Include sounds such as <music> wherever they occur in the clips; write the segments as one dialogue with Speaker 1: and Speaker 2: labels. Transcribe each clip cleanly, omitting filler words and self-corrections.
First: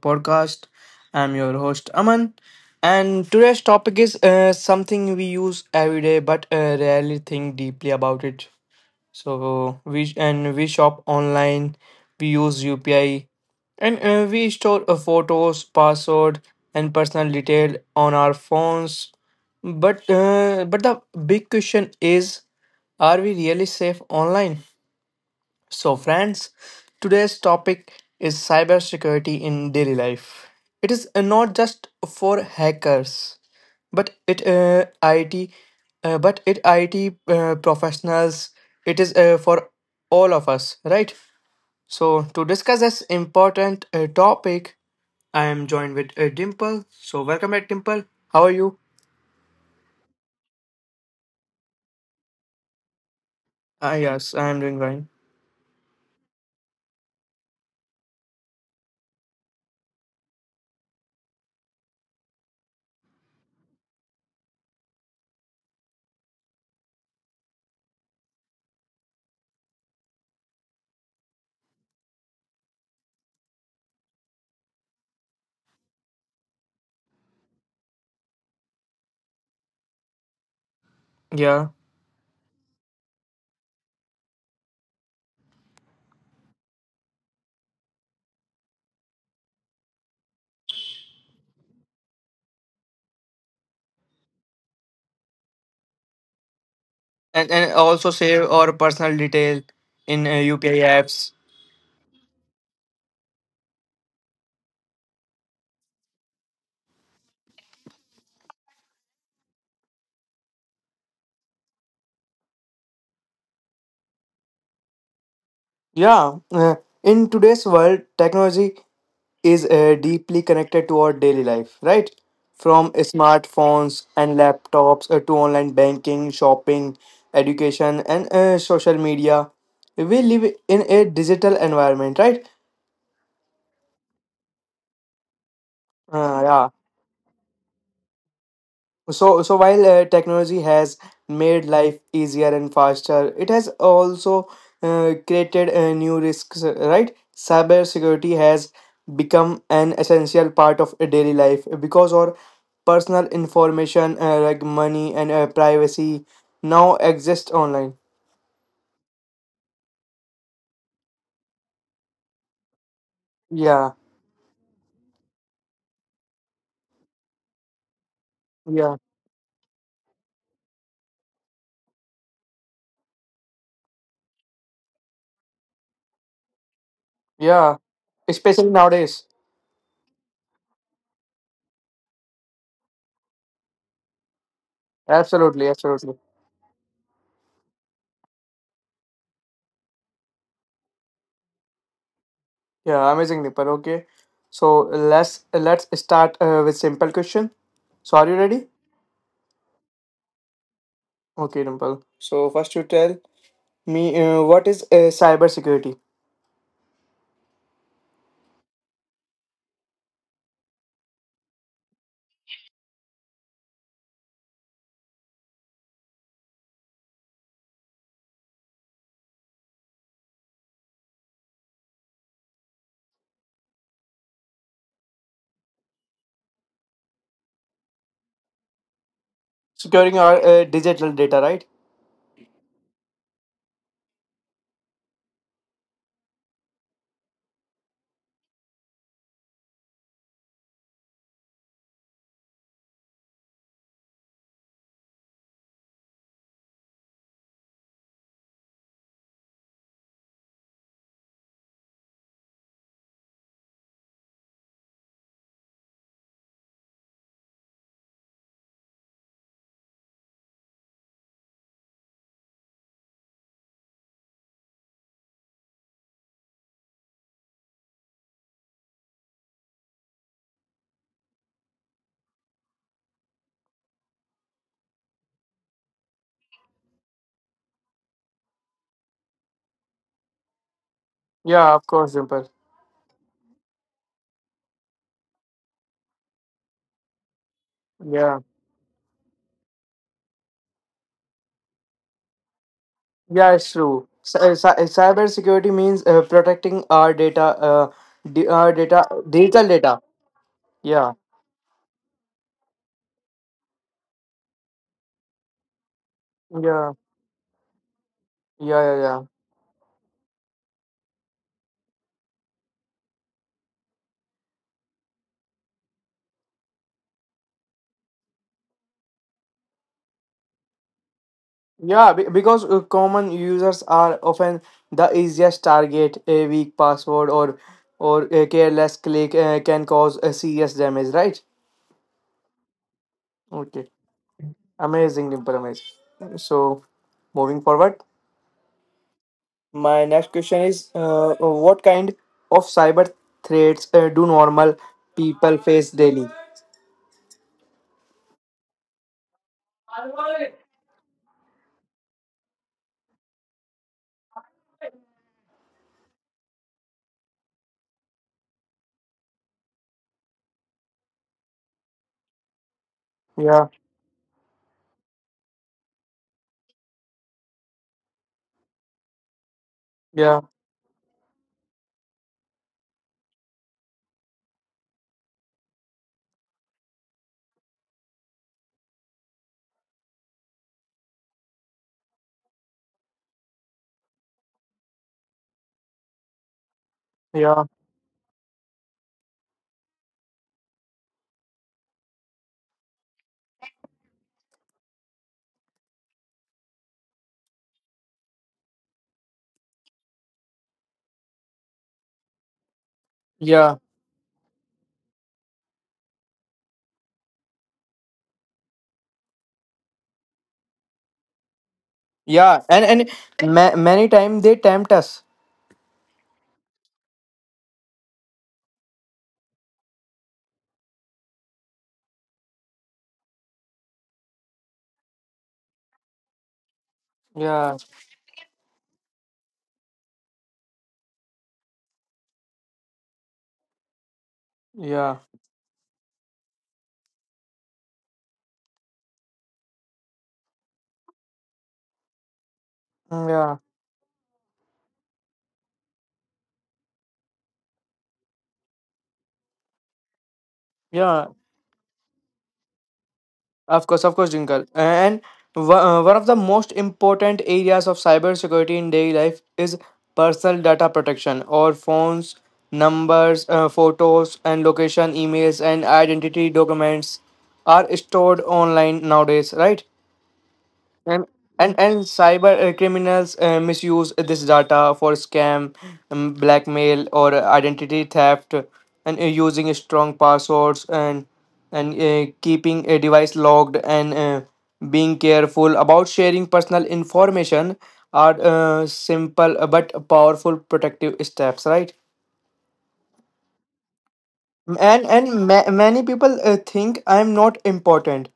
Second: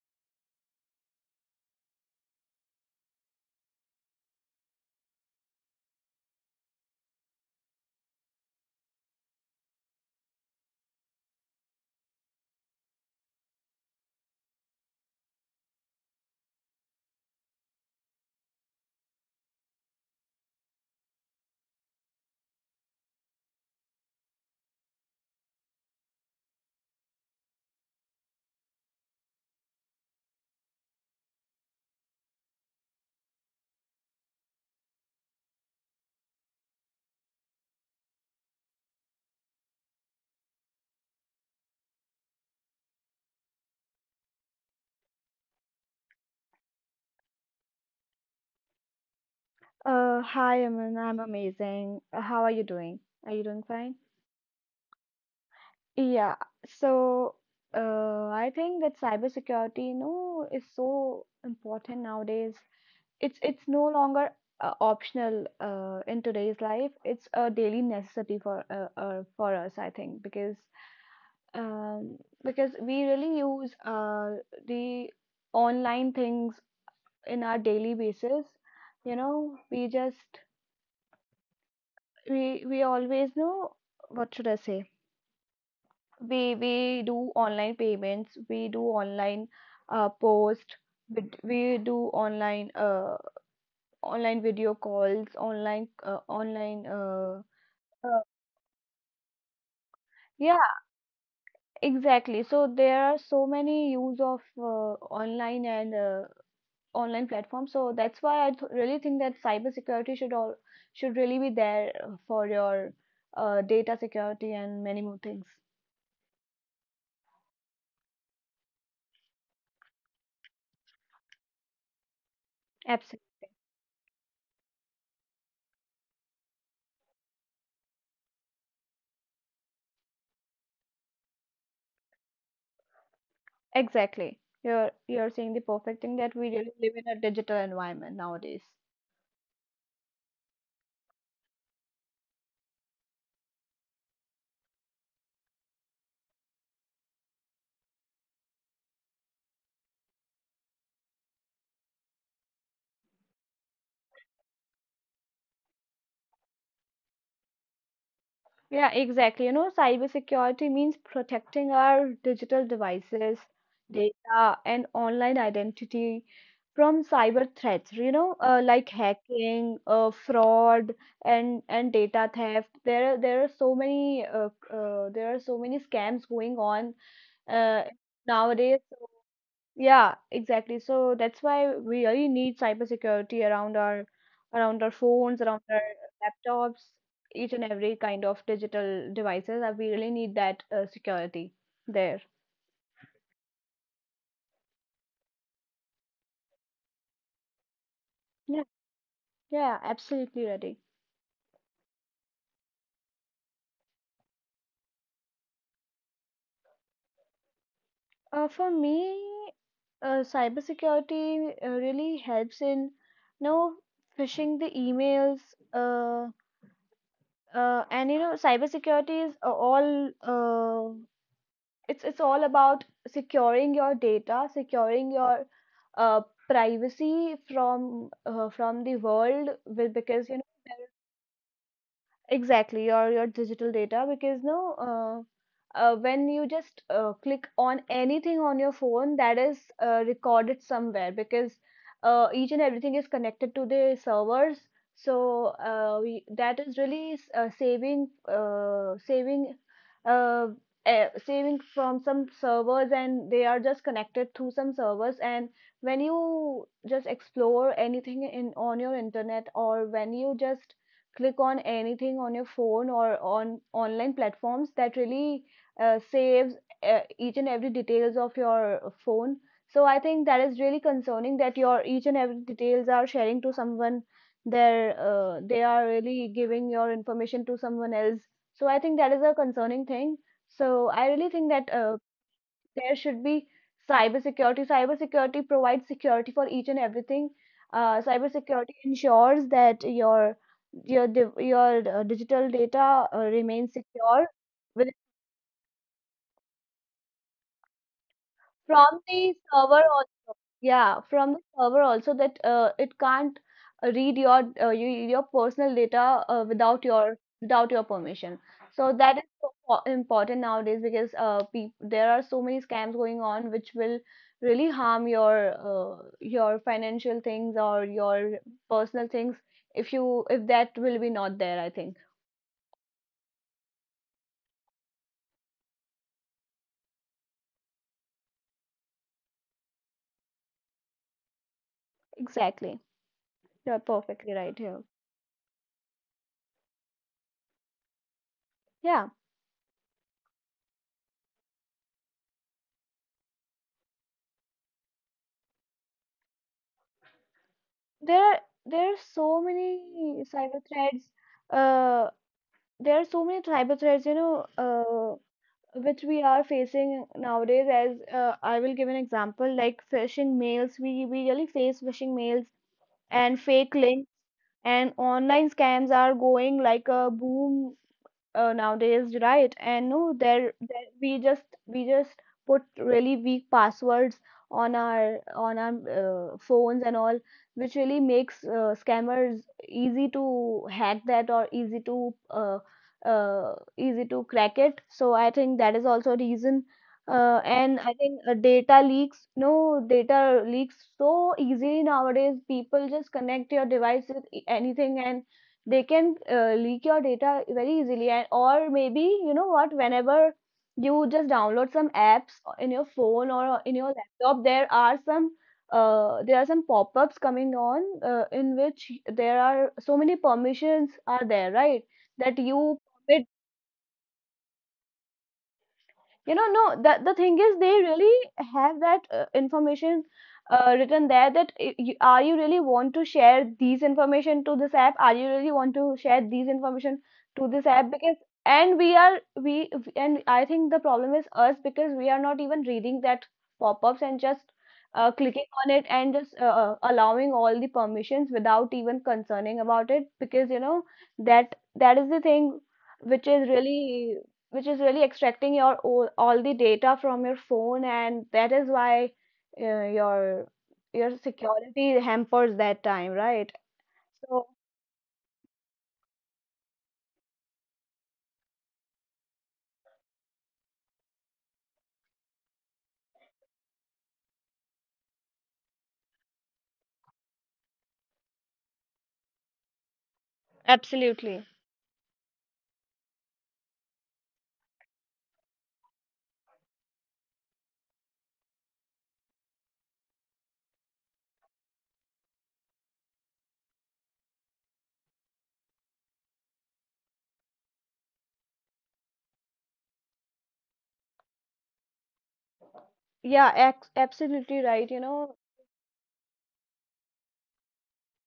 Speaker 1: podcast. I'm your host Aman, and today's topic is something we use every day but rarely think deeply about it. So we shop online, we use UPI, and we store photos, password, and personal detail on our phones. But the big question is, are we really safe online? So, friends, today's topic is cybersecurity in daily life. It is not just for hackers, but it IT, but it IT professionals. It is for all of us, right? So, to discuss this important topic, I am joined with Dimple. So, welcome back, Dimple. How are you?
Speaker 2: Hi, Aman. I'm amazing. How are you doing? Are you doing fine?
Speaker 1: Ah, yes, I am doing fine.
Speaker 2: Yeah. So, I think that cybersecurity, you know, is so important nowadays. It's no longer optional in today's life. It's a daily necessity for us, I think, um, because we really use the online things in our daily basis. You know, we just
Speaker 1: Yeah,
Speaker 2: we always know what should I say? We do online payments, we do online post, we do online online video calls, online online
Speaker 1: and also
Speaker 2: uh,
Speaker 1: save our personal detail in
Speaker 2: yeah,
Speaker 1: UPI apps.
Speaker 2: exactly. So there are so many use of online and online platforms. So that's why I th really think that cybersecurity should really be there for your data security and many more things.
Speaker 1: Yeah, in today's world, technology is deeply connected to our daily life, right? From
Speaker 2: Absolutely.
Speaker 1: smartphones and laptops to online banking, shopping, education, and social media. We live in a digital environment, right?
Speaker 2: Exactly. You're saying the perfect thing that
Speaker 1: Uh,
Speaker 2: we
Speaker 1: yeah.
Speaker 2: really live in a digital environment nowadays.
Speaker 1: So, while technology has made life easier and faster, it has also created new risks, right? Cybersecurity has become an essential part of a daily life because our personal information, like money and privacy, now exist online.
Speaker 2: Yeah, exactly. You know, cybersecurity means protecting our digital devices,
Speaker 1: Yeah,
Speaker 2: data, and online identity from cyber threats. You know, like
Speaker 1: yeah,
Speaker 2: hacking, fraud, and data theft. There are so many there are so many scams going on
Speaker 1: yeah.
Speaker 2: uh,
Speaker 1: Especially
Speaker 2: nowadays. So
Speaker 1: nowadays.
Speaker 2: yeah, exactly. So that's why we really need cybersecurity around our phones,
Speaker 1: Absolutely,
Speaker 2: around our
Speaker 1: absolutely.
Speaker 2: laptops, each and every kind of digital devices. We really need that security there.
Speaker 1: Yeah, amazing, Nipal. Okay, so let's start with simple question. So, are you ready?
Speaker 2: Yeah, yeah, absolutely ready.
Speaker 1: Okay, Dimple. So first, you tell me what is cybersecurity?
Speaker 2: For me, cybersecurity really helps in, you know, phishing the emails. Uh, and you know, cybersecurity is all it's all about securing your data, securing your uh, privacy from the world, will
Speaker 1: Securing
Speaker 2: because you
Speaker 1: our
Speaker 2: know.
Speaker 1: digital data, right?
Speaker 2: Exactly, your digital data because no, when you just click on anything on your phone, that is recorded somewhere because each and everything is connected to the servers. So that is really saving uh, saving from some servers, and they are just connected through some servers. And when you just explore anything in on your internet, or when you just click on anything on your phone or on online platforms that really saves each and every details of your phone. So I think that is really concerning that your each and every details are sharing to someone, their they are really giving your information to someone else. So I think that is a concerning thing. So I really think
Speaker 1: Yeah,
Speaker 2: that
Speaker 1: of course, Dimple.
Speaker 2: there should be cybersecurity. Cybersecurity provides security for each and everything.
Speaker 1: Yeah,
Speaker 2: Cybersecurity ensures that your digital data
Speaker 1: yeah, it's
Speaker 2: remains
Speaker 1: true.
Speaker 2: secure
Speaker 1: Cy- uh, cy-
Speaker 2: with,
Speaker 1: cyber security means protecting our data, uh, di- our data,
Speaker 2: from the
Speaker 1: digital
Speaker 2: server
Speaker 1: data.
Speaker 2: or. Yeah,
Speaker 1: Yeah,
Speaker 2: from the server also that it can't read your your personal data
Speaker 1: yeah,
Speaker 2: without your permission.
Speaker 1: yeah,
Speaker 2: So
Speaker 1: yeah,
Speaker 2: that
Speaker 1: yeah.
Speaker 2: is so important nowadays because peop there are so many scams going on which will really harm your financial things or your personal things if you if that will be not there, I think.
Speaker 1: Yeah, because common users are often the easiest target. A weak password or a careless click can cause a serious damage, right?
Speaker 2: Exactly. You're
Speaker 1: Okay.
Speaker 2: perfectly right here.
Speaker 1: Amazing, Dimple, amazing. So, moving forward,
Speaker 2: Yeah.
Speaker 1: my next question is what kind of cyber threats do normal people face daily?
Speaker 2: There are there are so many cyber threats, uh there are so many tribal threats, you know, which we are facing nowadays. As I will give an example, like phishing mails, we really face phishing mails and
Speaker 1: Yeah,
Speaker 2: fake links, and online scams are going like a boom nowadays, right? And no,
Speaker 1: yeah,
Speaker 2: there we just put really weak passwords on our phones and all, which really makes scammers easy to hack that or easy to easy to crack it. So I think that is also a reason.
Speaker 1: yeah,
Speaker 2: And I think data leaks, no data leaks so easily nowadays. People just connect your device with anything and they can leak your data very easily. And or maybe you know what, whenever you just download some apps in your phone or
Speaker 1: yeah,
Speaker 2: in your laptop, there are some pop-ups coming on in which there are so many permissions are there, right, that
Speaker 1: yeah.
Speaker 2: you
Speaker 1: And
Speaker 2: permit.
Speaker 1: many times they tempt us.
Speaker 2: You know, no, that the thing is they really have that information written there that are you really want to share these information to this app, are you really want to share these information to this
Speaker 1: Yeah,
Speaker 2: app, because and we are we- and I think the problem is us because we are not even reading that pop-ups and just
Speaker 1: yeah,
Speaker 2: clicking on it and just allowing all the permissions without even concerning about it, because you know that is the thing
Speaker 1: mm,
Speaker 2: which is
Speaker 1: yeah,
Speaker 2: really which is really extracting all the data from your phone, and that is why uh, your your
Speaker 1: yeah.
Speaker 2: security hampers that time, right?
Speaker 1: Of course,
Speaker 2: So
Speaker 1: Jinkal. And one of the most important areas of cybersecurity in daily life is personal data protection, or phones, numbers, photos, and location, emails, and identity documents are stored online nowadays, right? and
Speaker 2: absolutely.
Speaker 1: and cyber criminals misuse this data for scam, blackmail or identity theft, and using strong passwords and keeping a device logged, and being careful about sharing personal information are simple but powerful protective steps, right?
Speaker 2: Absolutely right,
Speaker 1: And
Speaker 2: you know.
Speaker 1: many people think I'm not important,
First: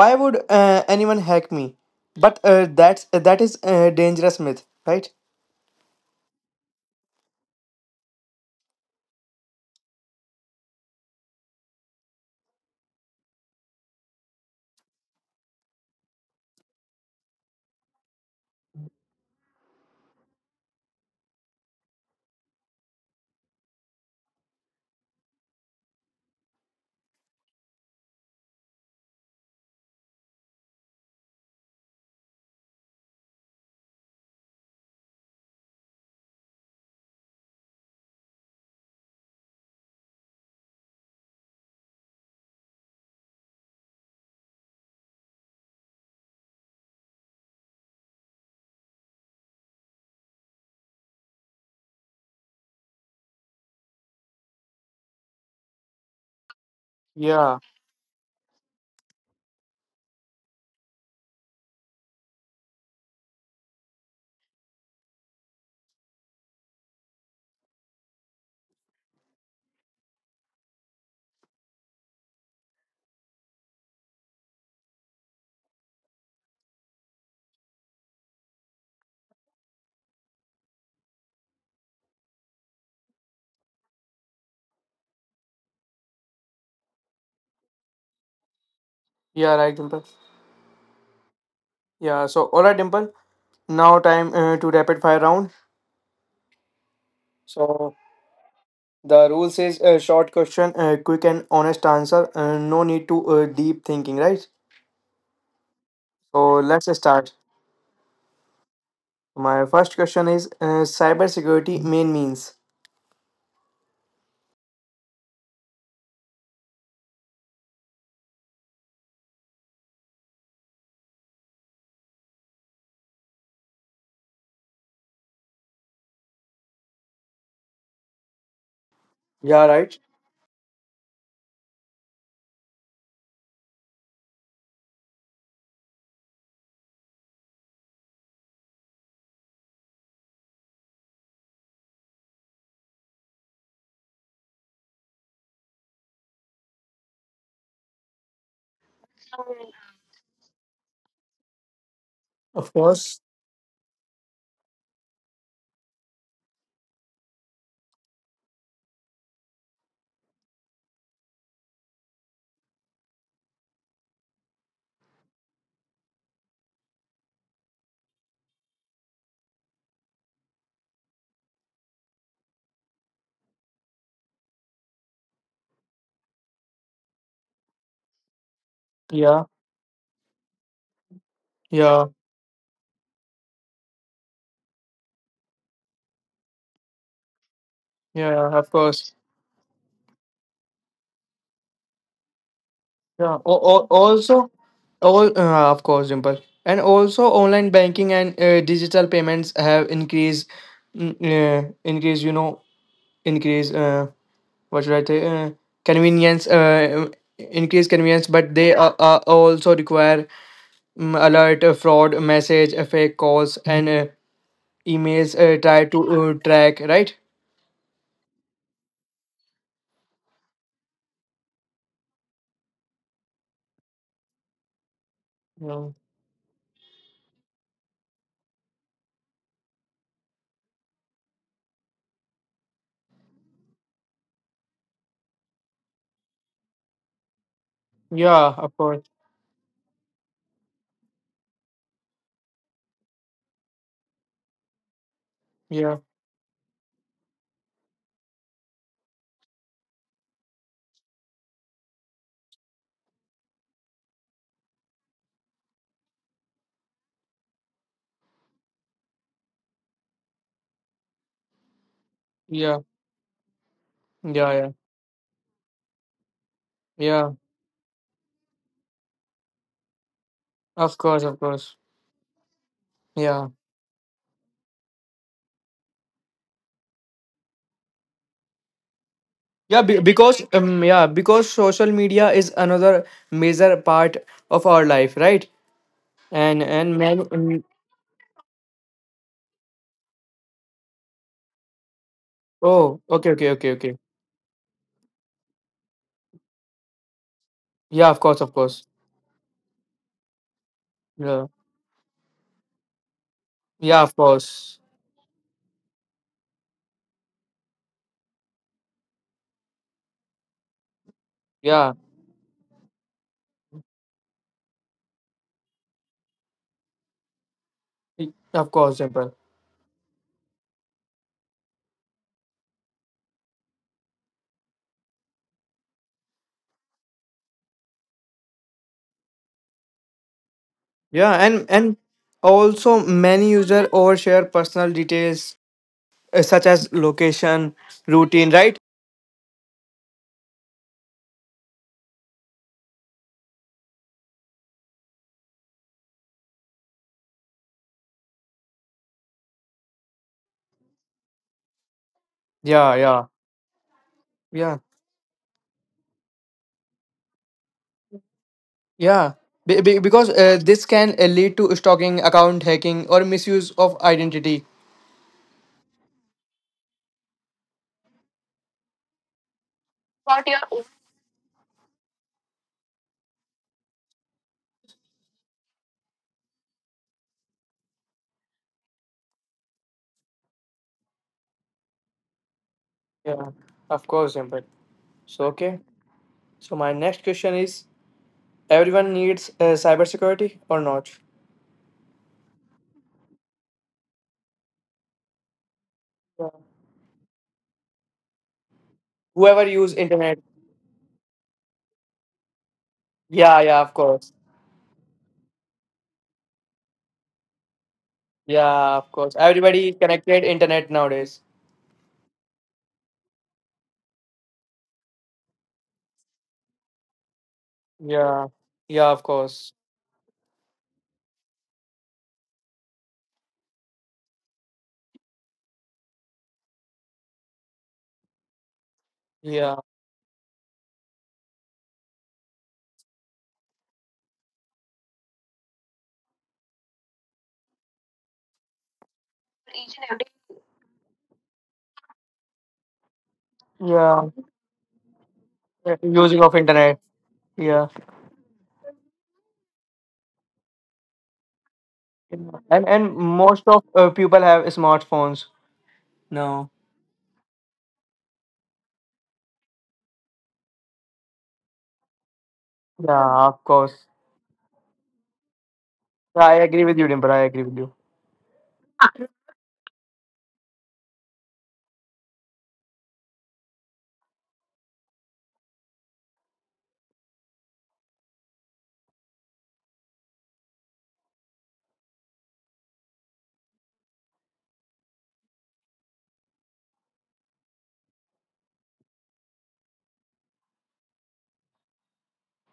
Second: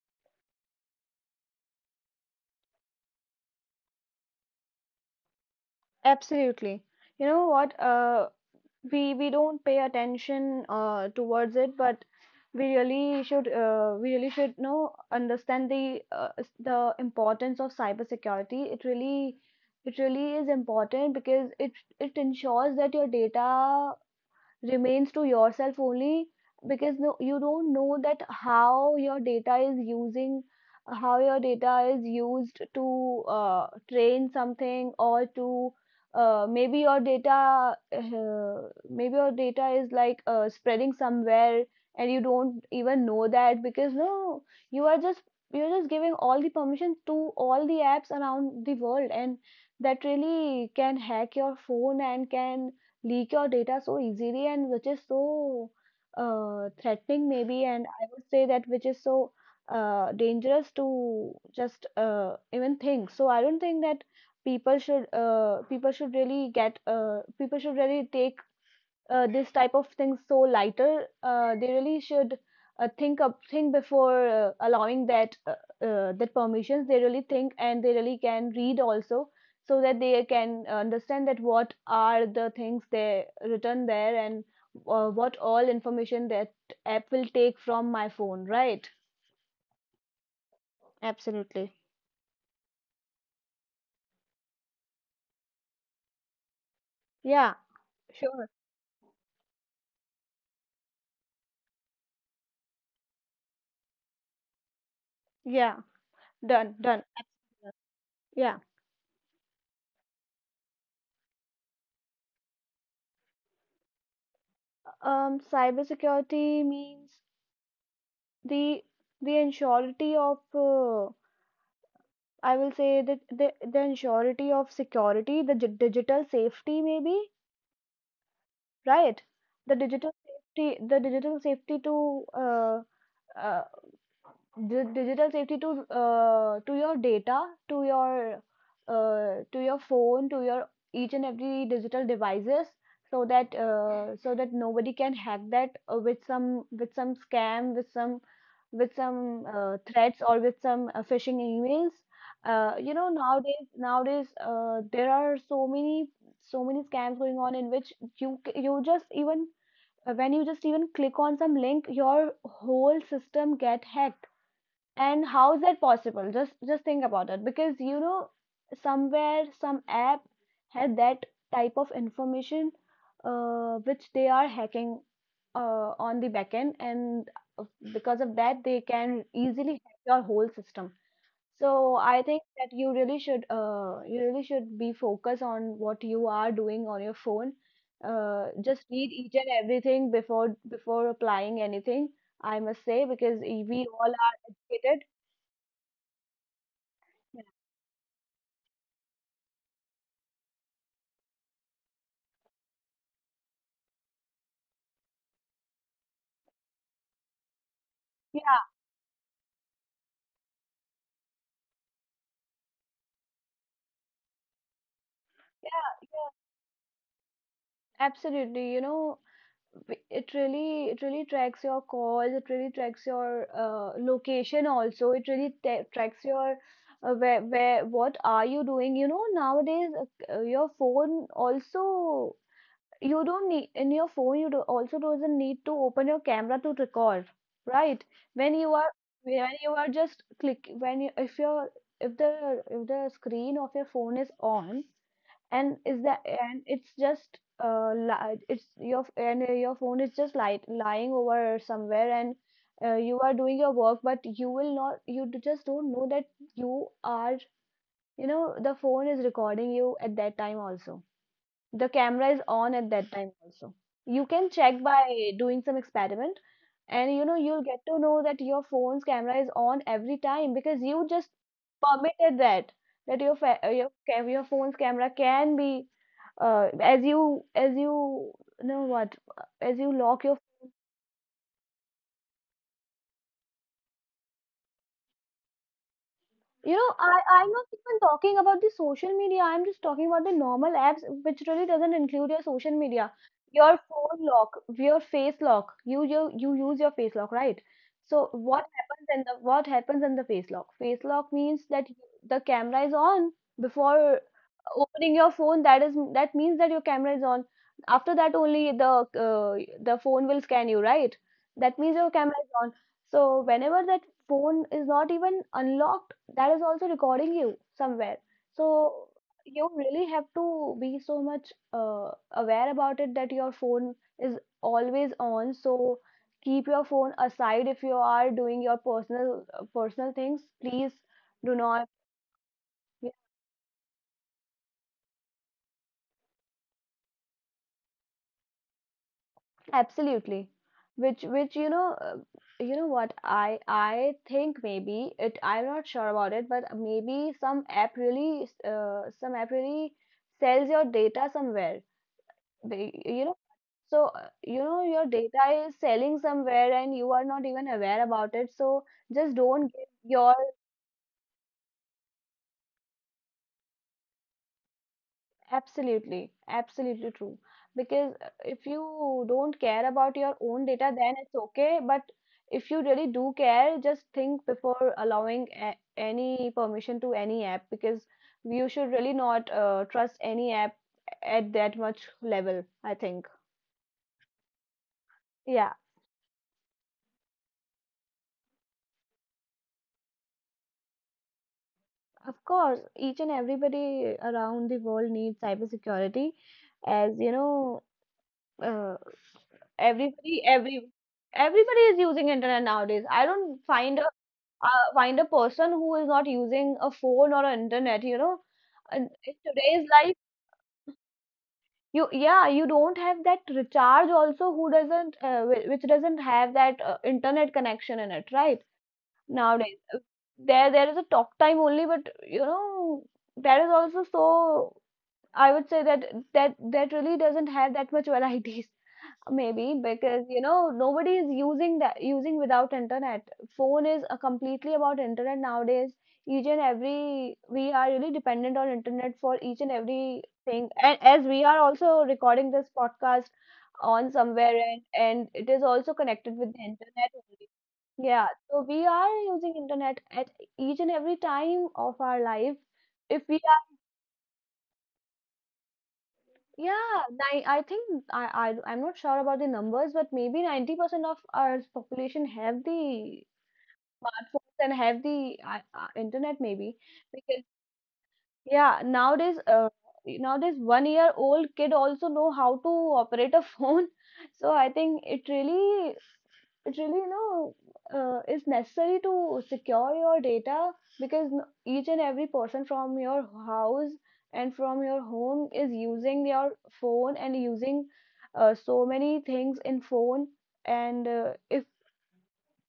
Speaker 1: why would anyone hack me? But that is a dangerous myth, right?
Speaker 2: Absolutely. You know what, we don't pay attention towards it, but we really should, we really should know understand the the importance of cybersecurity. It really, it really is important because it ensures that your data remains to yourself only. Because no, you don't know that how your data is using, how your data is used to train something or to uh, maybe your data uh, maybe your data is like spreading somewhere, and you don't even know that. Because no, you are just, you're just giving all the permissions to all the apps around the world, and that really can hack your phone and can leak your data so easily, and which is so threatening,
Speaker 1: Yeah,
Speaker 2: maybe, and I would say that which is so dangerous to just even think. So I don't think that people should really get people should really take this type of things so lighter, they really should think before allowing that permissions. They really think and they really can read also, so that they can understand that what are the things they written there, and what all information that app will take from my phone, right?
Speaker 1: yeah, right, Dimple.
Speaker 2: Absolutely.
Speaker 1: Yeah, so all right, Dimple, now time to rapid fire round.
Speaker 2: Yeah,
Speaker 1: So
Speaker 2: sure.
Speaker 1: the rule says short question, quick and honest answer, no need to deep thinking, right?
Speaker 2: Yeah,
Speaker 1: So
Speaker 2: done,
Speaker 1: let's
Speaker 2: done.
Speaker 1: start.
Speaker 2: Yeah.
Speaker 1: My first question is: cybersecurity main means?
Speaker 2: Cybersecurity means the the ensurety of I will say that the ensurety of security, the digital safety, maybe, right?
Speaker 1: Yeah, right,
Speaker 2: The digital safety to uh, digital safety to your data, to your phone, to your each and every digital devices, so that so that nobody can hack that with some, with some scam, with some, with some threats, or with some phishing emails.
Speaker 1: of
Speaker 2: You know,
Speaker 1: course.
Speaker 2: nowadays, nowadays there are so many, so many scams going on, in which you just even when you just even click on some link, your whole system get hacked. And how is that possible? Just think about it, because you know somewhere some app had that type of information which they are hacking on the backend, and uh, because of that they can
Speaker 1: Yeah,
Speaker 2: easily hack your whole system. So
Speaker 1: yeah.
Speaker 2: I think that you really should, you really should be focused on what you are doing on your phone.
Speaker 1: Yeah, of
Speaker 2: Just read
Speaker 1: course.
Speaker 2: each and everything before applying anything. I must say,
Speaker 1: Yeah.
Speaker 2: because
Speaker 1: O- o-
Speaker 2: we all are
Speaker 1: also,
Speaker 2: educated.
Speaker 1: all of course, Dimple. And also, online banking and digital payments have increased, increase. Increase. What should I say? Convenience. Increase convenience, but
Speaker 2: Yeah,
Speaker 1: they are also require alert, fraud, message, fake calls, and emails. Try
Speaker 2: yeah,
Speaker 1: to track. Right.
Speaker 2: absolutely. You know, it really, it really tracks your calls, it really tracks your location also. It really ta
Speaker 1: Yeah.
Speaker 2: tracks your where what are you doing? You know, nowadays your phone also, you don't need in your phone you do, also doesn't need to open your camera to record, right?
Speaker 1: Yeah.
Speaker 2: When you
Speaker 1: Of
Speaker 2: are,
Speaker 1: course.
Speaker 2: when you are just click when you, if your, if the screen of your phone is on, and
Speaker 1: Yeah.
Speaker 2: is that and it's just it's your, and your phone is just light lying over somewhere, and you are doing your work but you will not, just don't know that you are, you know, the phone is recording you at that time also, the camera is on
Speaker 1: Yeah.
Speaker 2: at that time also. You
Speaker 1: Yeah.
Speaker 2: can
Speaker 1: Yeah.
Speaker 2: check by doing some experiment, and you
Speaker 1: Yeah.
Speaker 2: know you'll get to know that your phone's camera is on every time, because
Speaker 1: Of
Speaker 2: you
Speaker 1: course.
Speaker 2: just
Speaker 1: Of course.
Speaker 2: permitted that, that your
Speaker 1: Yeah.
Speaker 2: your phone's camera can be as you you know what, as
Speaker 1: Yeah,
Speaker 2: you
Speaker 1: be-
Speaker 2: lock your...
Speaker 1: because um, yeah, because social media is another major part of our life, right? And
Speaker 2: You
Speaker 1: and
Speaker 2: know, I,
Speaker 1: man,
Speaker 2: I'm
Speaker 1: um,
Speaker 2: not even talking about the social media. I'm just talking about the normal apps, which really doesn't include your social
Speaker 1: oh,
Speaker 2: media.
Speaker 1: okay, okay, okay,
Speaker 2: Your
Speaker 1: okay.
Speaker 2: phone lock, your face lock. You use your face lock, right?
Speaker 1: Yeah, of
Speaker 2: So
Speaker 1: course, of course.
Speaker 2: what happens in the face lock? Face lock
Speaker 1: Yeah,
Speaker 2: means that you, the camera is on
Speaker 1: yeah, of
Speaker 2: before
Speaker 1: course.
Speaker 2: opening your phone. That is, that means that your camera is on. After that, only uh, the phone will scan you, right? That
Speaker 1: Yeah,
Speaker 2: means your camera is on. So whenever that phone is not even unlocked, that is also recording you somewhere. So
Speaker 1: of course, simple.
Speaker 2: you really have to be so much aware about it that your phone is always on. So keep your phone aside if you are doing your personal things. Please
Speaker 1: Yeah,
Speaker 2: do
Speaker 1: and
Speaker 2: not.
Speaker 1: also many user overshare personal details such as location, routine, right?
Speaker 2: Absolutely. Which you know what, I think maybe it, I'm not sure about it, but maybe some app really sells your data somewhere.
Speaker 1: Yeah,
Speaker 2: They,
Speaker 1: yeah,
Speaker 2: you know, so you
Speaker 1: yeah,
Speaker 2: know your data is selling somewhere and you are not even aware about it, so
Speaker 1: yeah.
Speaker 2: just don't
Speaker 1: Be-
Speaker 2: give
Speaker 1: be- because
Speaker 2: your.
Speaker 1: uh, this can lead to stalking, account hacking, or misuse of identity.
Speaker 2: Absolutely, absolutely true. Because if you don't care about your own data, then it's okay. But if you really do care, just think before allowing a any permission to any app because you should really not trust any app at that much level, I think.
Speaker 1: Yeah, of course, Dimple. So, okay.
Speaker 2: Yeah,
Speaker 1: So, my next question is: everyone needs cybersecurity or not?
Speaker 2: of course, each and everybody around the world needs cybersecurity,
Speaker 1: Yeah.
Speaker 2: as you know, uh,
Speaker 1: Whoever use internet.
Speaker 2: everybody, every, everybody is using internet nowadays. I
Speaker 1: Yeah,
Speaker 2: don't
Speaker 1: yeah, of
Speaker 2: find a
Speaker 1: course.
Speaker 2: find a person who is not using a phone or an internet, you know.
Speaker 1: Yeah,
Speaker 2: And
Speaker 1: of course.
Speaker 2: in today's
Speaker 1: Everybody
Speaker 2: life,
Speaker 1: connected internet nowadays.
Speaker 2: you don't have that recharge also, who doesn't whi- which doesn't have that internet connection in it,
Speaker 1: Yeah.
Speaker 2: right,
Speaker 1: Yeah, of course.
Speaker 2: nowadays. There is a talk time only, but you know that is also so, I would say that that really doesn't have that much <laughs> variety.
Speaker 1: Yeah.
Speaker 2: Maybe because, you know, nobody is using that using without internet. Phone is completely about internet nowadays. Each and every, we are really dependent on internet for each and every thing. And as we are also recording this podcast on
Speaker 1: Yeah.
Speaker 2: somewhere and it is also
Speaker 1: Yeah,
Speaker 2: connected
Speaker 1: using of
Speaker 2: with the
Speaker 1: internet.
Speaker 2: internet
Speaker 1: Yeah.
Speaker 2: only. Yeah, so we are using internet at each and every time of our life.
Speaker 1: And
Speaker 2: If we.
Speaker 1: most of people have smartphones. No.
Speaker 2: I think I'm not sure about the numbers, but maybe 90% of our population have the
Speaker 1: Yeah, of course.
Speaker 2: smartphones and have the internet
Speaker 1: I
Speaker 2: maybe
Speaker 1: agree with you, Dimple. I
Speaker 2: because,
Speaker 1: agree with you.
Speaker 2: yeah, nowadays 1 year old kid also know how to operate a phone. <laughs> So I think it really, it really, you know, is necessary to secure your data because n- each and every person from your house and from your home is using your phone and using so many things in phone and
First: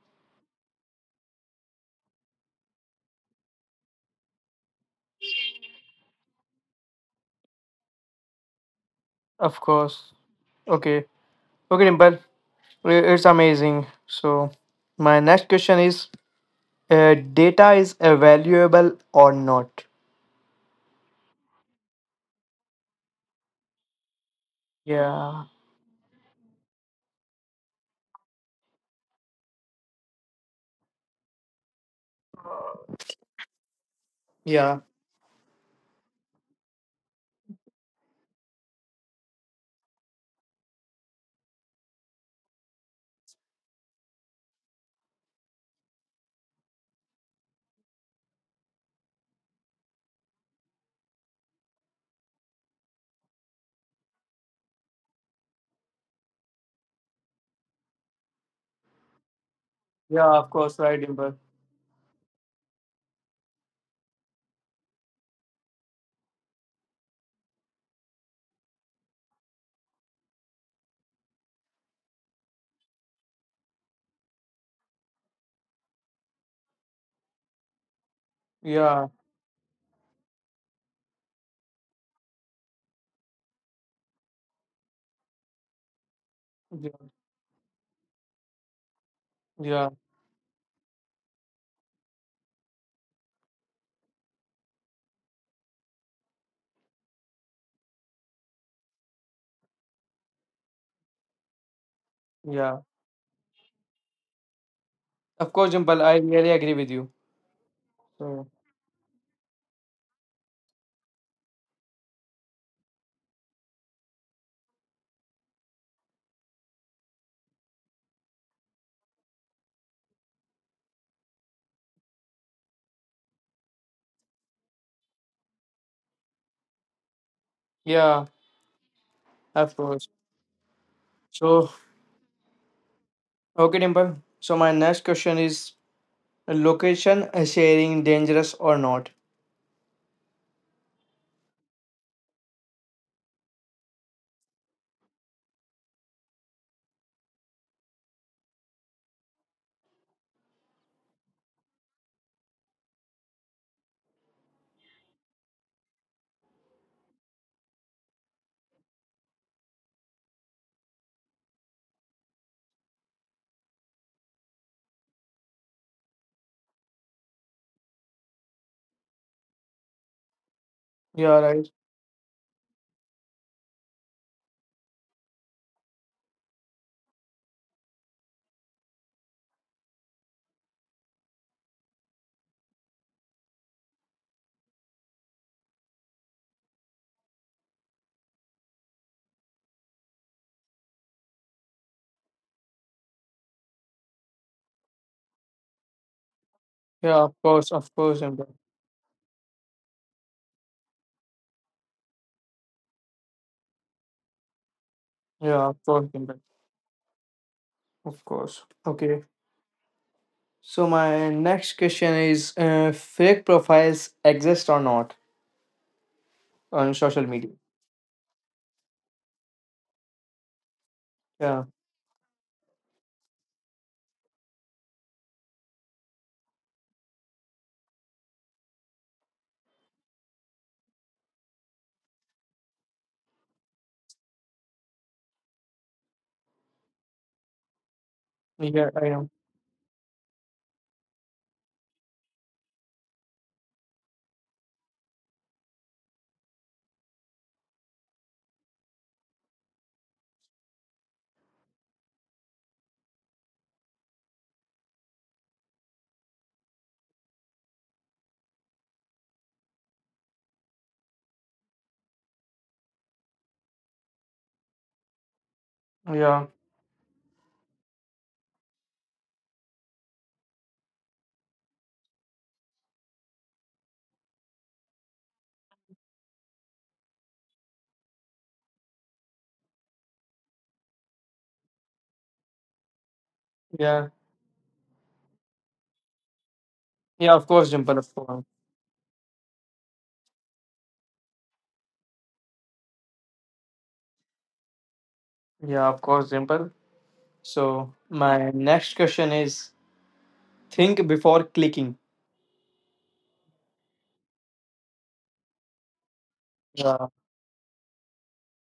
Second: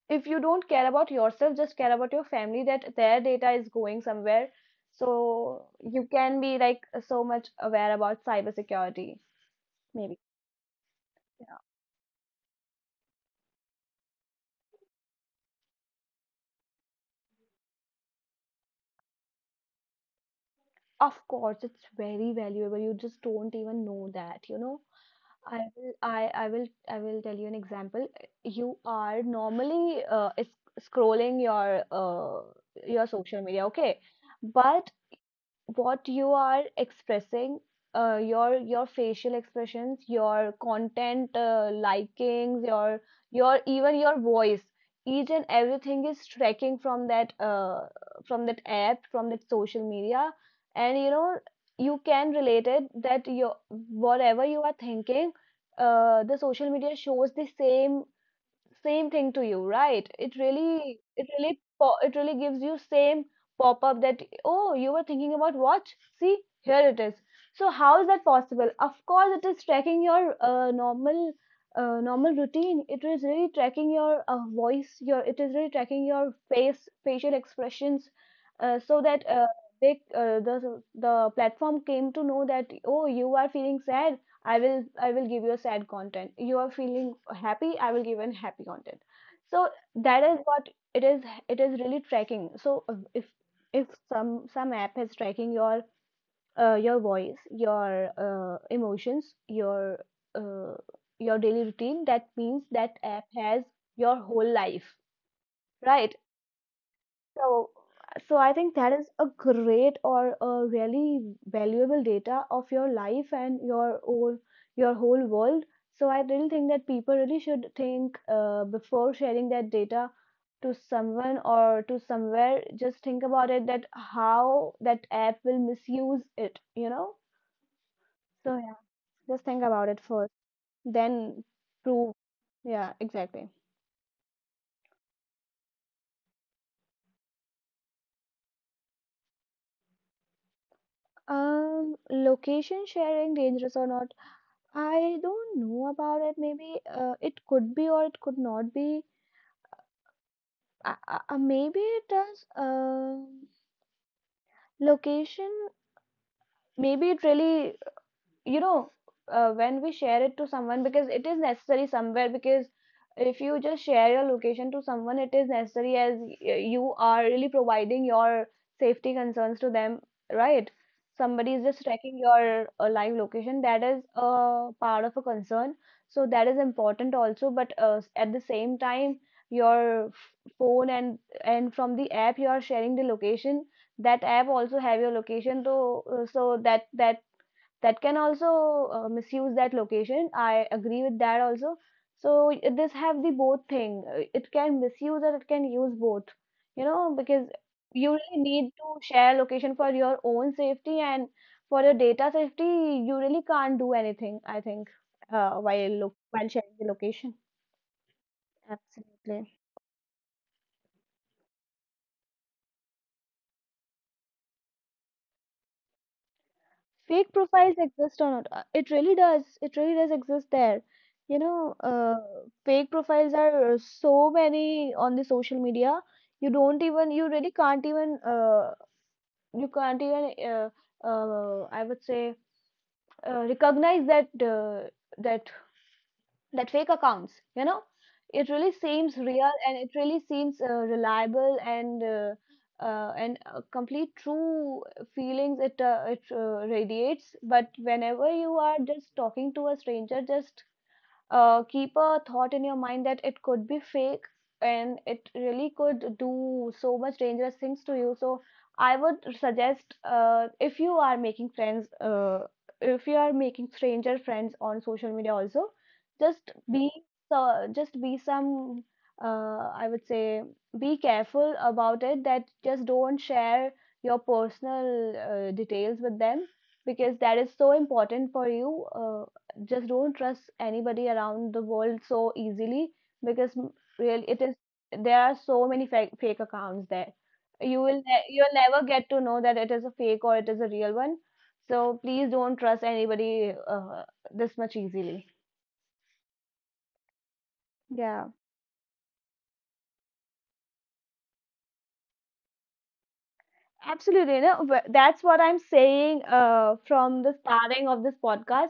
Speaker 2: if you don't care about yourself, just care about your family, that their data is going somewhere, so you can be like so much aware about cybersecurity
Speaker 1: Of course.
Speaker 2: maybe.
Speaker 1: Okay. Okay, Dimple. It's amazing. So, my next question is: data is valuable or not?
Speaker 2: Of course it's very valuable. You just don't even know that, you know.
Speaker 1: Yeah,
Speaker 2: I will tell you an example. You are normally is- scrolling your social media, okay?
Speaker 1: yeah,
Speaker 2: But what you are expressing, your facial expressions, your content, likings, your even your voice, each and everything is tracking from that app, from that social media. And you know, you can relate it that your whatever you are thinking, the social media shows the same same thing to you, right?
Speaker 1: yeah, of course, right,
Speaker 2: It
Speaker 1: Dimple.
Speaker 2: really, po- it really gives you same pop-up that, oh, you were thinking about watch. See, here it is. So how is that possible? Of course, it is tracking your normal, normal routine. It is really tracking your voice. Your, it is really tracking your face, facial expressions, so
Speaker 1: Yeah,
Speaker 2: that they, the platform came to know that, oh, you are feeling sad. I will give you a sad content. You are
Speaker 1: yeah,
Speaker 2: feeling happy, I will give an happy content. So
Speaker 1: yeah,
Speaker 2: that is what it is, it is really tracking. So if some some app is tracking your voice, your emotions, uh, your daily routine, that means
Speaker 1: yeah.
Speaker 2: that app has your whole life,
Speaker 1: Of course, Dimple,
Speaker 2: right?
Speaker 1: I really agree with you.
Speaker 2: So, so
Speaker 1: So,
Speaker 2: I think that is a great or a really valuable data of your life and your whole world. So I really think that people really should think before sharing that data to someone or to somewhere. Just think about it, that how that app will misuse it, you know?
Speaker 1: yeah,
Speaker 2: So yeah, just think
Speaker 1: of
Speaker 2: about it
Speaker 1: course.
Speaker 2: first, then
Speaker 1: So,
Speaker 2: prove. Yeah, exactly.
Speaker 1: okay, Dimple. So, my next question is: location sharing, dangerous or not?
Speaker 2: Location sharing dangerous or not? I don't know about it. Maybe it could be or it could not be. Maybe it does. Location. Maybe it really, you know, when we share it to someone, because it is necessary somewhere, because if you just share your location to someone, it is necessary as y- you are really providing your safety concerns to them, right?
Speaker 1: Yeah,
Speaker 2: Somebody is
Speaker 1: right.
Speaker 2: just tracking your live location, that is a part of a concern, so that is important also. But s- at the same time, your f- phone and from the app you are sharing the location, that app also have your location, so so that that can also misuse that location, I agree with that also. So y- this have the both thing. It can misuse and it can use both, you know,
Speaker 1: Yeah,
Speaker 2: because
Speaker 1: of
Speaker 2: you
Speaker 1: course,
Speaker 2: really
Speaker 1: Dimple.
Speaker 2: need to share location for your own safety and for your data safety. You really can't do anything, I think, uh,
Speaker 1: Yeah, of
Speaker 2: while
Speaker 1: course,
Speaker 2: look
Speaker 1: Dimple.
Speaker 2: while sharing the location.
Speaker 1: Of course. Okay.
Speaker 2: Absolutely.
Speaker 1: So my next question is: fake profiles exist or not on social
Speaker 2: Fake
Speaker 1: media?
Speaker 2: profiles exist or not. It really does, it really does exist there, you know.
Speaker 1: Yeah,
Speaker 2: Fake profiles are so many on the social media. You don't even, you really can't even you can't even I would say recognize that that that fake accounts, you know. It really
Speaker 1: yeah, I
Speaker 2: seems
Speaker 1: know.
Speaker 2: real and it really seems reliable and complete true feelings it radiates. But whenever you are just talking to a stranger, just keep a thought in your mind that it could be fake, and it really could do so much dangerous things to you. So I would suggest, if you are making friends, if you are making stranger friends on social media also,
Speaker 1: Yeah,
Speaker 2: just be, so just be some, I would say, be careful about it, that just don't share your personal details with them, because that is so important for you. Just don't trust anybody around the world so easily because m-
Speaker 1: yeah,
Speaker 2: real it is, there are so many fake accounts there.
Speaker 1: yeah. Of course,
Speaker 2: You
Speaker 1: Dimple.
Speaker 2: will
Speaker 1: Of
Speaker 2: ne-
Speaker 1: course.
Speaker 2: you'll never get to know that it is a fake or it is a real one. So please don't trust anybody this much easily.
Speaker 1: Yeah, of course, Dimple. So
Speaker 2: Yeah.
Speaker 1: my next question is: think before clicking.
Speaker 2: Absolutely, you know, wh- that's what I'm saying,
Speaker 1: Yeah,
Speaker 2: from the starting of this podcast,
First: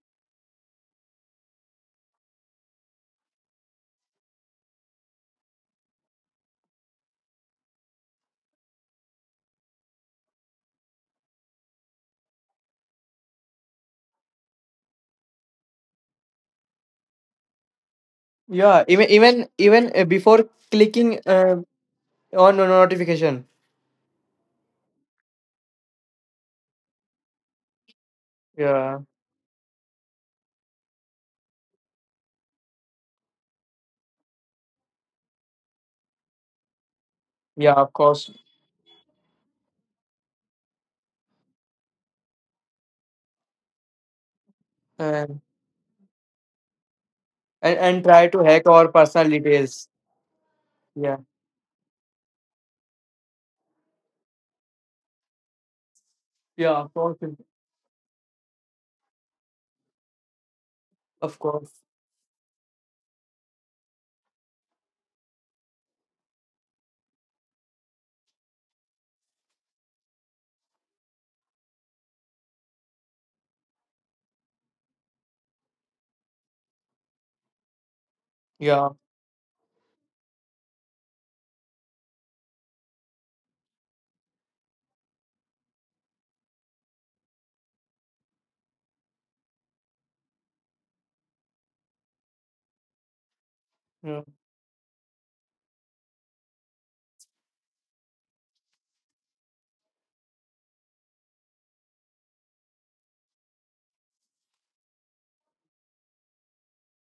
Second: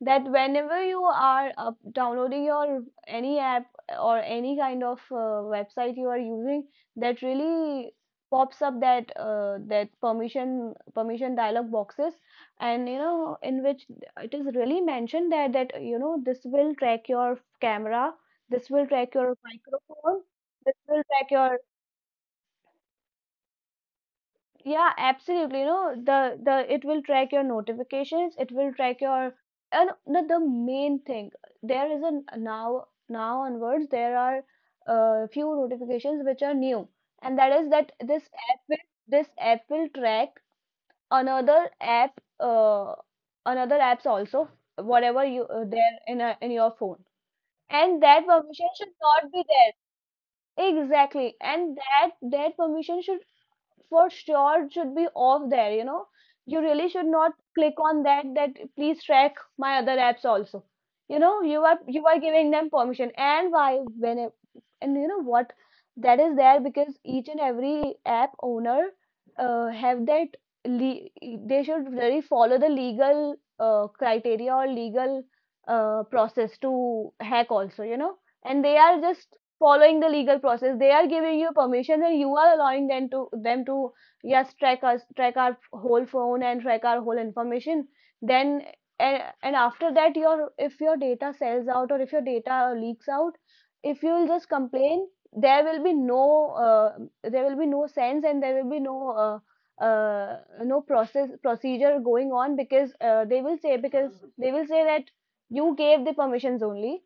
Speaker 2: that whenever you are downloading your any app or any kind of website you are using, that really pops up that that permission dialog boxes, and you know, in which it is really mentioned that that, you know, this will track your camera, this
Speaker 1: yeah.
Speaker 2: will
Speaker 1: Even
Speaker 2: track your
Speaker 1: even even uh,
Speaker 2: microphone,
Speaker 1: before
Speaker 2: this will
Speaker 1: clicking
Speaker 2: track your.
Speaker 1: on a notification.
Speaker 2: Yeah, absolutely. You know, the it will track your notifications, it will
Speaker 1: Yeah,
Speaker 2: track your and the main thing, there is a now onwards there are few notifications which are new, and that is
Speaker 1: yeah. Of
Speaker 2: that this
Speaker 1: course.
Speaker 2: app will, this app will track another app another apps also, whatever
Speaker 1: And
Speaker 2: you there in a, in your phone.
Speaker 1: and,
Speaker 2: And
Speaker 1: and
Speaker 2: that
Speaker 1: try to hack
Speaker 2: permission
Speaker 1: our
Speaker 2: should
Speaker 1: personal
Speaker 2: not be
Speaker 1: details.
Speaker 2: there,
Speaker 1: Yeah,
Speaker 2: exactly, and that permission should for sure should be off there, you know. You
Speaker 1: yeah.
Speaker 2: really
Speaker 1: Of
Speaker 2: should
Speaker 1: course,
Speaker 2: not
Speaker 1: Dimple.
Speaker 2: click on that please track my other apps also. You
Speaker 1: Of
Speaker 2: know,
Speaker 1: course.
Speaker 2: you are giving them permission. And why when it- and you know what? That is there because each and every app owner have that, le- they should really follow the legal criteria or legal process to hack also, you know. And they
Speaker 1: Yeah.
Speaker 2: are just following the legal process. They are giving you permission and you are allowing them to them to, yes, track us, track our whole phone and track our whole information. Then and after that your, if your data sells out or if your data leaks out, if
Speaker 1: Yeah.
Speaker 2: you'll just complain, there will be no there will be no sense and there will be no uh, no process procedure going on because they will say, because they will say that you gave the permissions only.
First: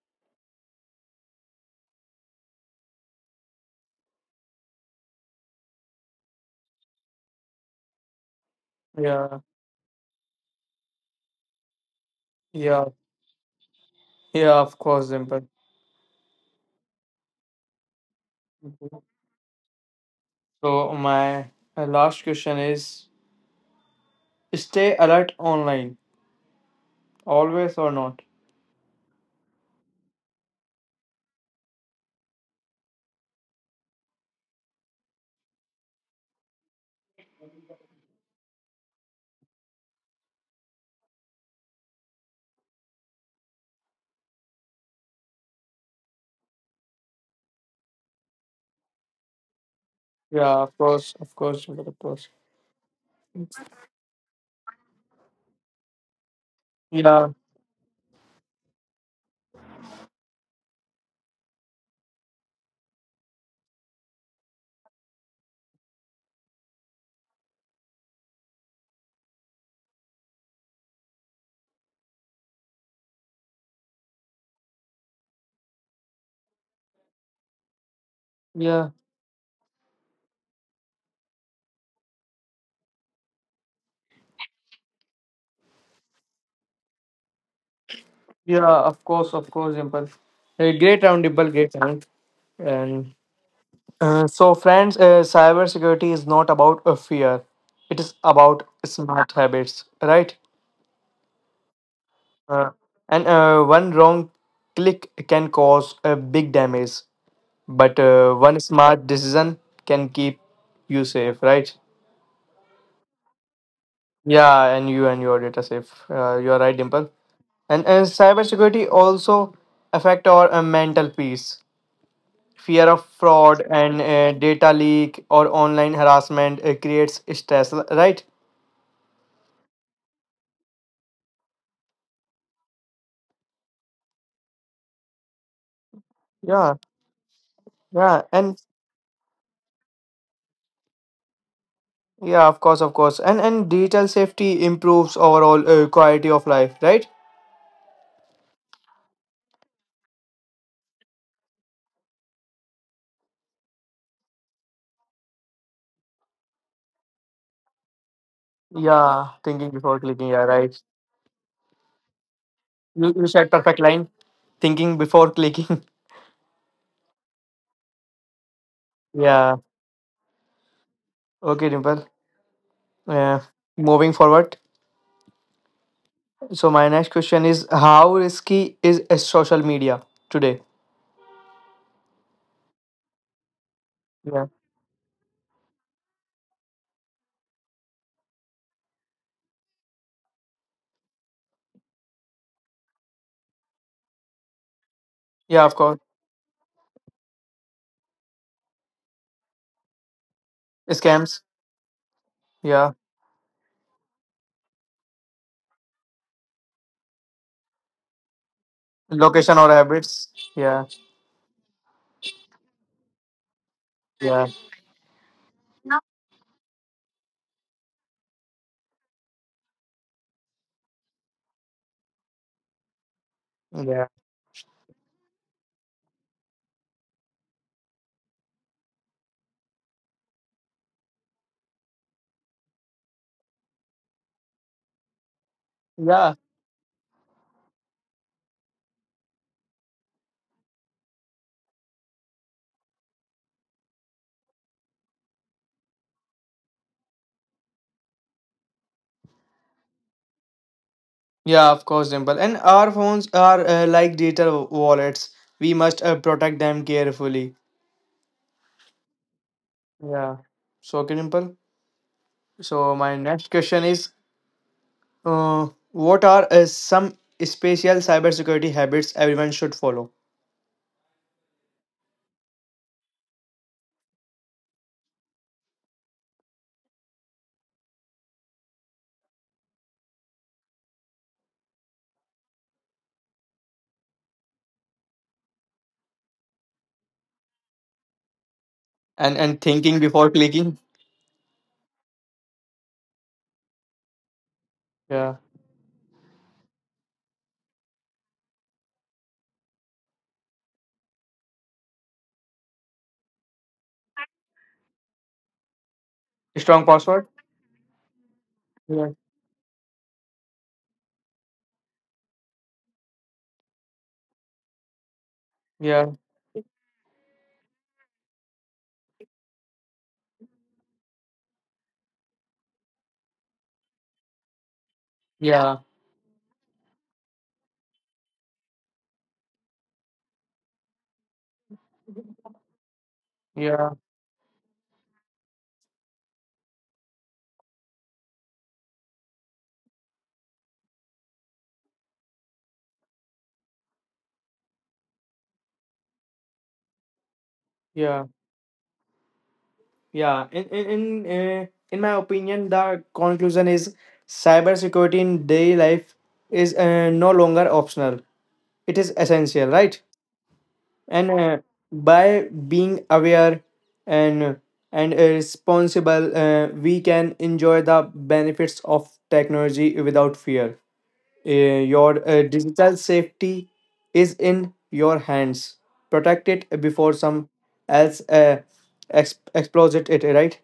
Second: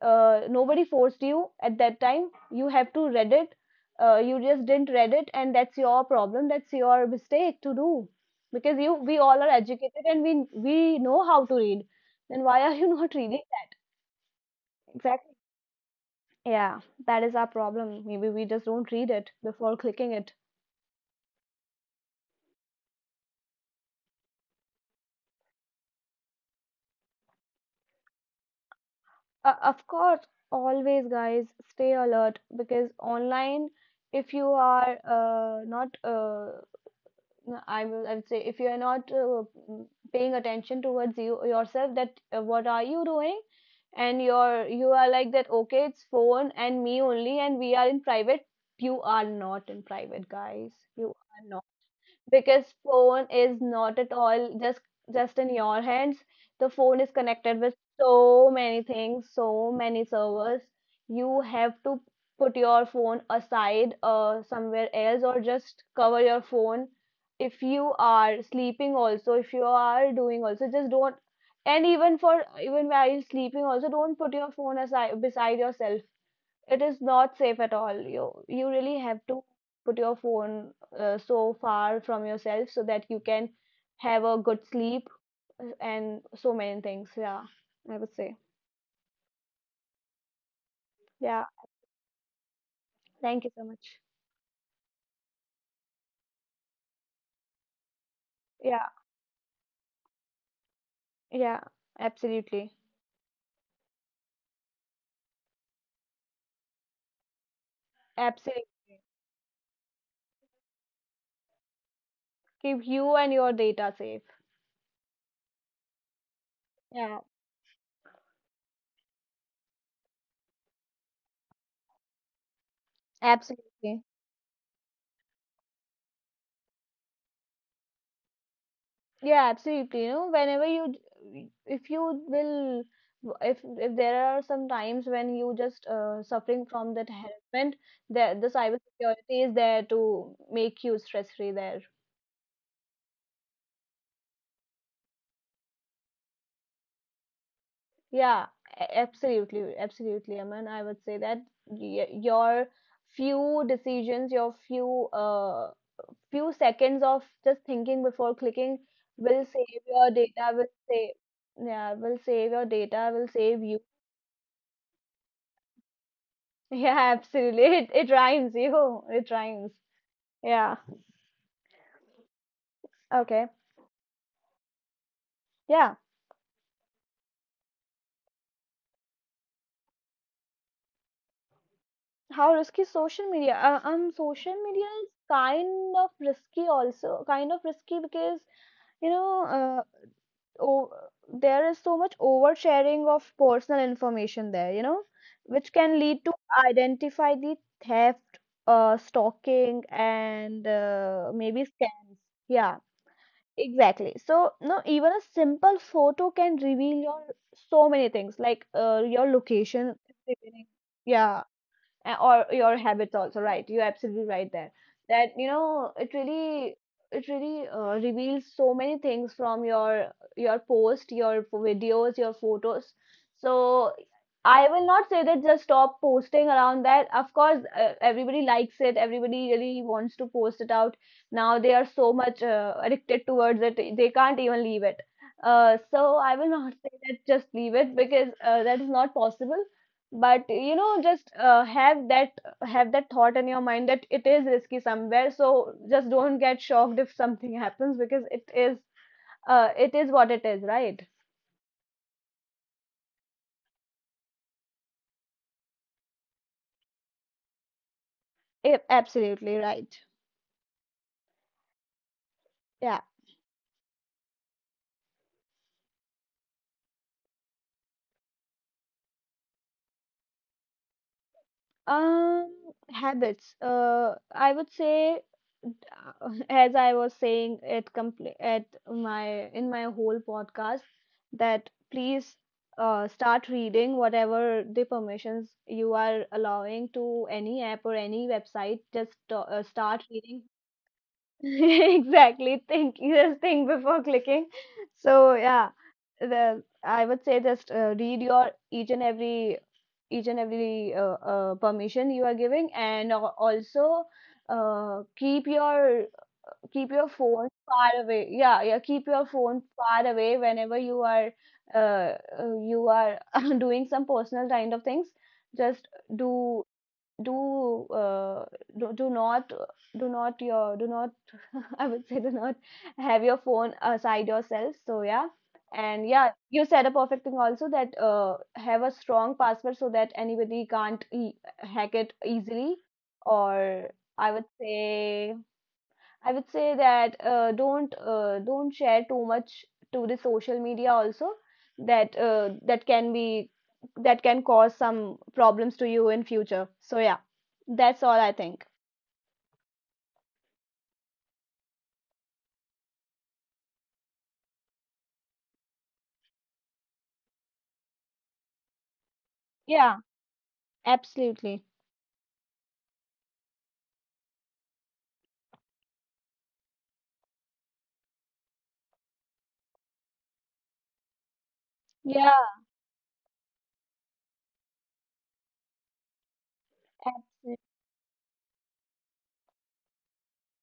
Speaker 2: Nobody forced you at that time, you have to read it. You just didn't read it and that's your problem, that's your mistake to do, because you, we
Speaker 1: Yeah.
Speaker 2: all are educated and we know how to read, then why are
Speaker 1: Yeah,
Speaker 2: you <laughs> not reading that.
Speaker 1: yeah, of course,
Speaker 2: Exactly.
Speaker 1: Dimple.
Speaker 2: Yeah, that is our problem. Maybe we just don't read it before clicking it.
Speaker 1: So my last question is: stay alert online, always or not?
Speaker 2: Of course, always, guys, stay alert because online, if you are not no, I will. I would say if you are not paying attention towards yourself, that what are you doing, and you are like that. Okay, it's phone and me only, and we are in private. You are not in private,
Speaker 1: Yeah,
Speaker 2: guys. You
Speaker 1: of
Speaker 2: are
Speaker 1: course,
Speaker 2: not,
Speaker 1: Dimple, of course.
Speaker 2: because phone is not at all just in your hands. The phone is
Speaker 1: Yeah,
Speaker 2: connected with so many things, so many servers. You have to put your phone aside somewhere else or just cover your phone. If you are sleeping also, if you are doing also, just don't. And even for even while sleeping also, don't put your phone aside beside yourself. It is not safe at all. You
Speaker 1: yeah,
Speaker 2: really have to put your phone so far from yourself so that you can have a good sleep, and so many things. Yeah, I would say.
Speaker 1: yeah, of course, Dimple. A great round,
Speaker 2: Yeah,
Speaker 1: Dimple, great round. And
Speaker 2: thank you so much.
Speaker 1: so, friends, cybersecurity is not about a fear; it is about
Speaker 2: Yeah,
Speaker 1: smart habits, right?
Speaker 2: yeah,
Speaker 1: Uh,
Speaker 2: absolutely.
Speaker 1: and one wrong click can cause a big damage, but one
Speaker 2: Absolutely.
Speaker 1: smart decision can keep you safe, right?
Speaker 2: Keep you and your data safe.
Speaker 1: Yeah, and you and your data safe, you're right, Dimple.
Speaker 2: Yeah,
Speaker 1: And cybersecurity also affect our mental peace. Fear of fraud and
Speaker 2: absolutely.
Speaker 1: data leak or online harassment creates stress, right?
Speaker 2: Yeah, absolutely. You know, whenever if you will, if there are some times when you just suffering
Speaker 1: Yeah,
Speaker 2: from that harassment,
Speaker 1: yeah,
Speaker 2: that the
Speaker 1: and
Speaker 2: cybersecurity is there to make you stress free there.
Speaker 1: yeah, of course, of course. And digital safety improves overall quality of life, right?
Speaker 2: Yeah, absolutely, absolutely. I mean, I would say that y your few decisions, your few seconds of just thinking before clicking
Speaker 1: Yeah,
Speaker 2: will
Speaker 1: thinking
Speaker 2: save
Speaker 1: before
Speaker 2: your
Speaker 1: clicking. Yeah,
Speaker 2: data, will
Speaker 1: right.
Speaker 2: save yeah, will save your
Speaker 1: you,
Speaker 2: data,
Speaker 1: you
Speaker 2: will
Speaker 1: said
Speaker 2: save
Speaker 1: perfect
Speaker 2: you.
Speaker 1: line, thinking before clicking.
Speaker 2: Yeah, absolutely. It rhymes, yo. It
Speaker 1: Yeah.
Speaker 2: rhymes. Yeah.
Speaker 1: Okay, Dimple. Yeah.
Speaker 2: Okay.
Speaker 1: Moving forward.
Speaker 2: Yeah.
Speaker 1: So my next question is: how risky is a social media today?
Speaker 2: How risky social media?
Speaker 1: Yeah.
Speaker 2: Social media is kind of risky also. Kind of risky because you know, uh, oh, there is so much oversharing of personal information there. You know,
Speaker 1: Yeah, of
Speaker 2: which
Speaker 1: course.
Speaker 2: can lead to identify the theft, stalking, and
Speaker 1: Scams.
Speaker 2: maybe scams. Yeah.
Speaker 1: Yeah.
Speaker 2: Exactly. So, no, even a simple photo can reveal your so many things, like your
Speaker 1: Location or
Speaker 2: location.
Speaker 1: habits.
Speaker 2: Revealing.
Speaker 1: Yeah.
Speaker 2: Yeah, or your habits also, right? You're absolutely
Speaker 1: Yeah.
Speaker 2: right there. That you know, it really, it really reveals so many things from your post, your videos, your photos. So
Speaker 1: Yeah.
Speaker 2: I will not say that just stop posting around that. Of course everybody likes it, everybody really wants to post it out. Now they are so much addicted towards it, they can't even leave it. So
Speaker 1: Yeah.
Speaker 2: I will not <laughs> say that just leave it, because that is not possible. But you know, just have that, have that thought in your mind that it is risky somewhere. So just don't get shocked if something <laughs> happens, because it is, it is what it is, right?
Speaker 1: Yeah, of course, Dimple. And our phones are like digital wallets. We must protect them carefully.
Speaker 2: Yeah, absolutely right.
Speaker 1: Yeah. So okay, Dimple. So
Speaker 2: Yeah.
Speaker 1: my next question is: what are some special cybersecurity habits everyone should follow?
Speaker 2: Um, Habits. I would say, <laughs> as I was saying at at my whole podcast, that please start reading whatever the permissions you are allowing to any app or any website. Just
Speaker 1: and and thinking
Speaker 2: start
Speaker 1: before
Speaker 2: reading.
Speaker 1: clicking.
Speaker 2: <laughs> Exactly. Think, just think before clicking.
Speaker 1: Yeah.
Speaker 2: So yeah, the I would say just read your each and every, each and every permission you are giving. And also keep your,
Speaker 1: Strong
Speaker 2: keep your
Speaker 1: password.
Speaker 2: phone far away. Yeah, yeah,
Speaker 1: Yeah,
Speaker 2: keep your phone far away whenever uh, you are <laughs> doing some personal kind of things. Just
Speaker 1: yeah,
Speaker 2: do, do do, do not, do not your, do not, <laughs> I would say do not have your phone aside yourself. So yeah,
Speaker 1: yeah,
Speaker 2: and yeah, you said a perfect thing also, that have a strong password so that anybody can't hack it easily.
Speaker 1: yeah.
Speaker 2: Or I would say, I would say that don't don't share too much to the social media also. That that can be, that can cause some problems to you in future. So yeah, that's
Speaker 1: Yeah.
Speaker 2: all I think.
Speaker 1: Yeah. Uh, in my opinion, the conclusion is cybersecurity in daily life is no longer optional. It is essential, right?
Speaker 2: Yeah,
Speaker 1: And
Speaker 2: absolutely.
Speaker 1: by being aware and responsible, we can enjoy the benefits of technology without fear. Your
Speaker 2: Yeah.
Speaker 1: digital safety is in your hands. Protect it before some else explodes it, right?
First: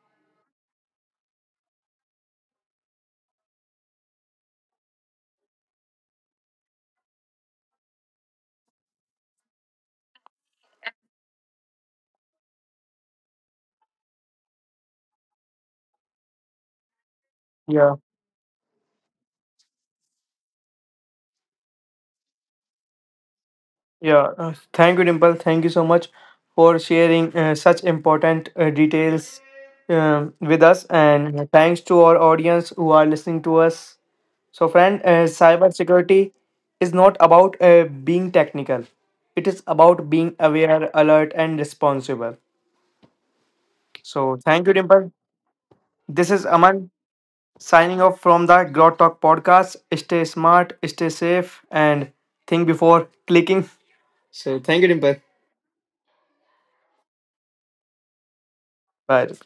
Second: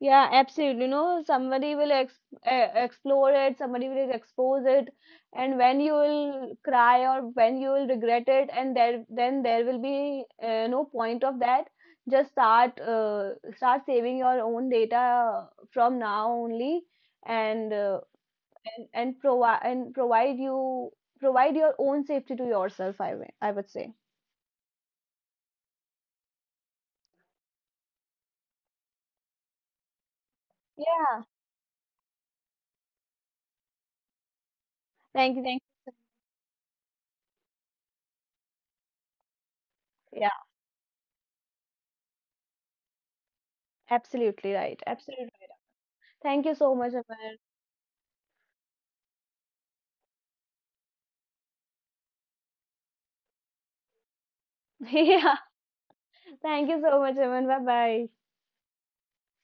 Speaker 2: Yeah, absolutely. You know, somebody will ex explore it, somebody will expose it. And when you will cry or when you will regret it, and there then there will be no point of that. Just start start saving your own data from now only, and
Speaker 1: Yeah,
Speaker 2: uh, and provide, and provide you, provide your own safety to yourself. I would say.
Speaker 1: yeah. Thank you, Dimple. Thank you so much for sharing such important details with us.
Speaker 2: Yeah.
Speaker 1: And thanks to our audience who are listening to us. So, friend,
Speaker 2: Thank you. Thank
Speaker 1: cybersecurity is not about being technical, it is about
Speaker 2: you. Yeah.
Speaker 1: being aware, alert, and responsible. So,
Speaker 2: Absolutely
Speaker 1: thank you,
Speaker 2: right.
Speaker 1: Dimple.
Speaker 2: Absolutely. Right.
Speaker 1: This is
Speaker 2: Thank you so
Speaker 1: Aman
Speaker 2: much, Amar.
Speaker 1: signing off from the Grow Talk podcast. Stay smart, stay safe, and think before clicking. So, thank you,
Speaker 2: <laughs>
Speaker 1: Dimple.
Speaker 2: Yeah. Thank you so much, Aman. Bye bye.
Speaker 1: Bye.